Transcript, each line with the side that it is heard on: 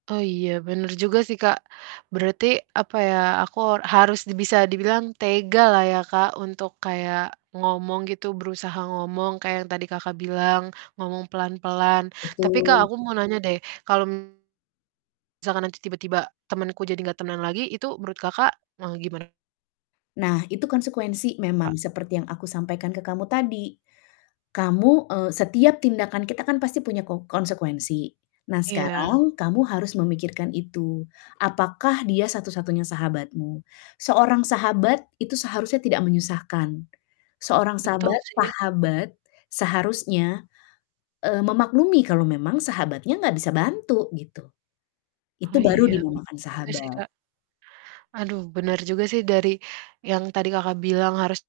right: Oh iya bener juga sih, Kak. Berarti apa ya, aku a harus di bisa dibilang tegalah ya Kak, untuk kayak ngomong gitu. Berusaha ngomong kayak yang tadi Kakak bilang ngomong pelan-pelan. Tapi Kak,
left: Betul.
right: aku mau nanya deh, kalo misalkan nanti tiba-tiba temenku jadi nggak tenang lagi itu menurut Kakak mau gimana
left: Nah, itu konsekuensi
right: kak?
left: memang seperti yang aku sampaikan ke kamu tadi. Kamu, eee, setiap tindakan kita kan pasti punya ko konsekuensi. Nah,
right: Iya.
left: sekarang kamu harus memikirkan itu. Apakah dia satu-satunya sahabatmu? Seorang sahabat itu seharusnya tidak menyusahkan. Seorang
right: Betul
left: sabat
right: sih.
left: sahabat seharusnya, eee, memaklumi kalau memang sahabatnya nggak bisa bantu, gitu.
right: Oh
left: Itu baru
right: iya, benar
left: dinamakan
right: juga sih,
left: sahabat.
right: Kak. Aduh, benar juga sih dari yang tadi Kakak bilang harus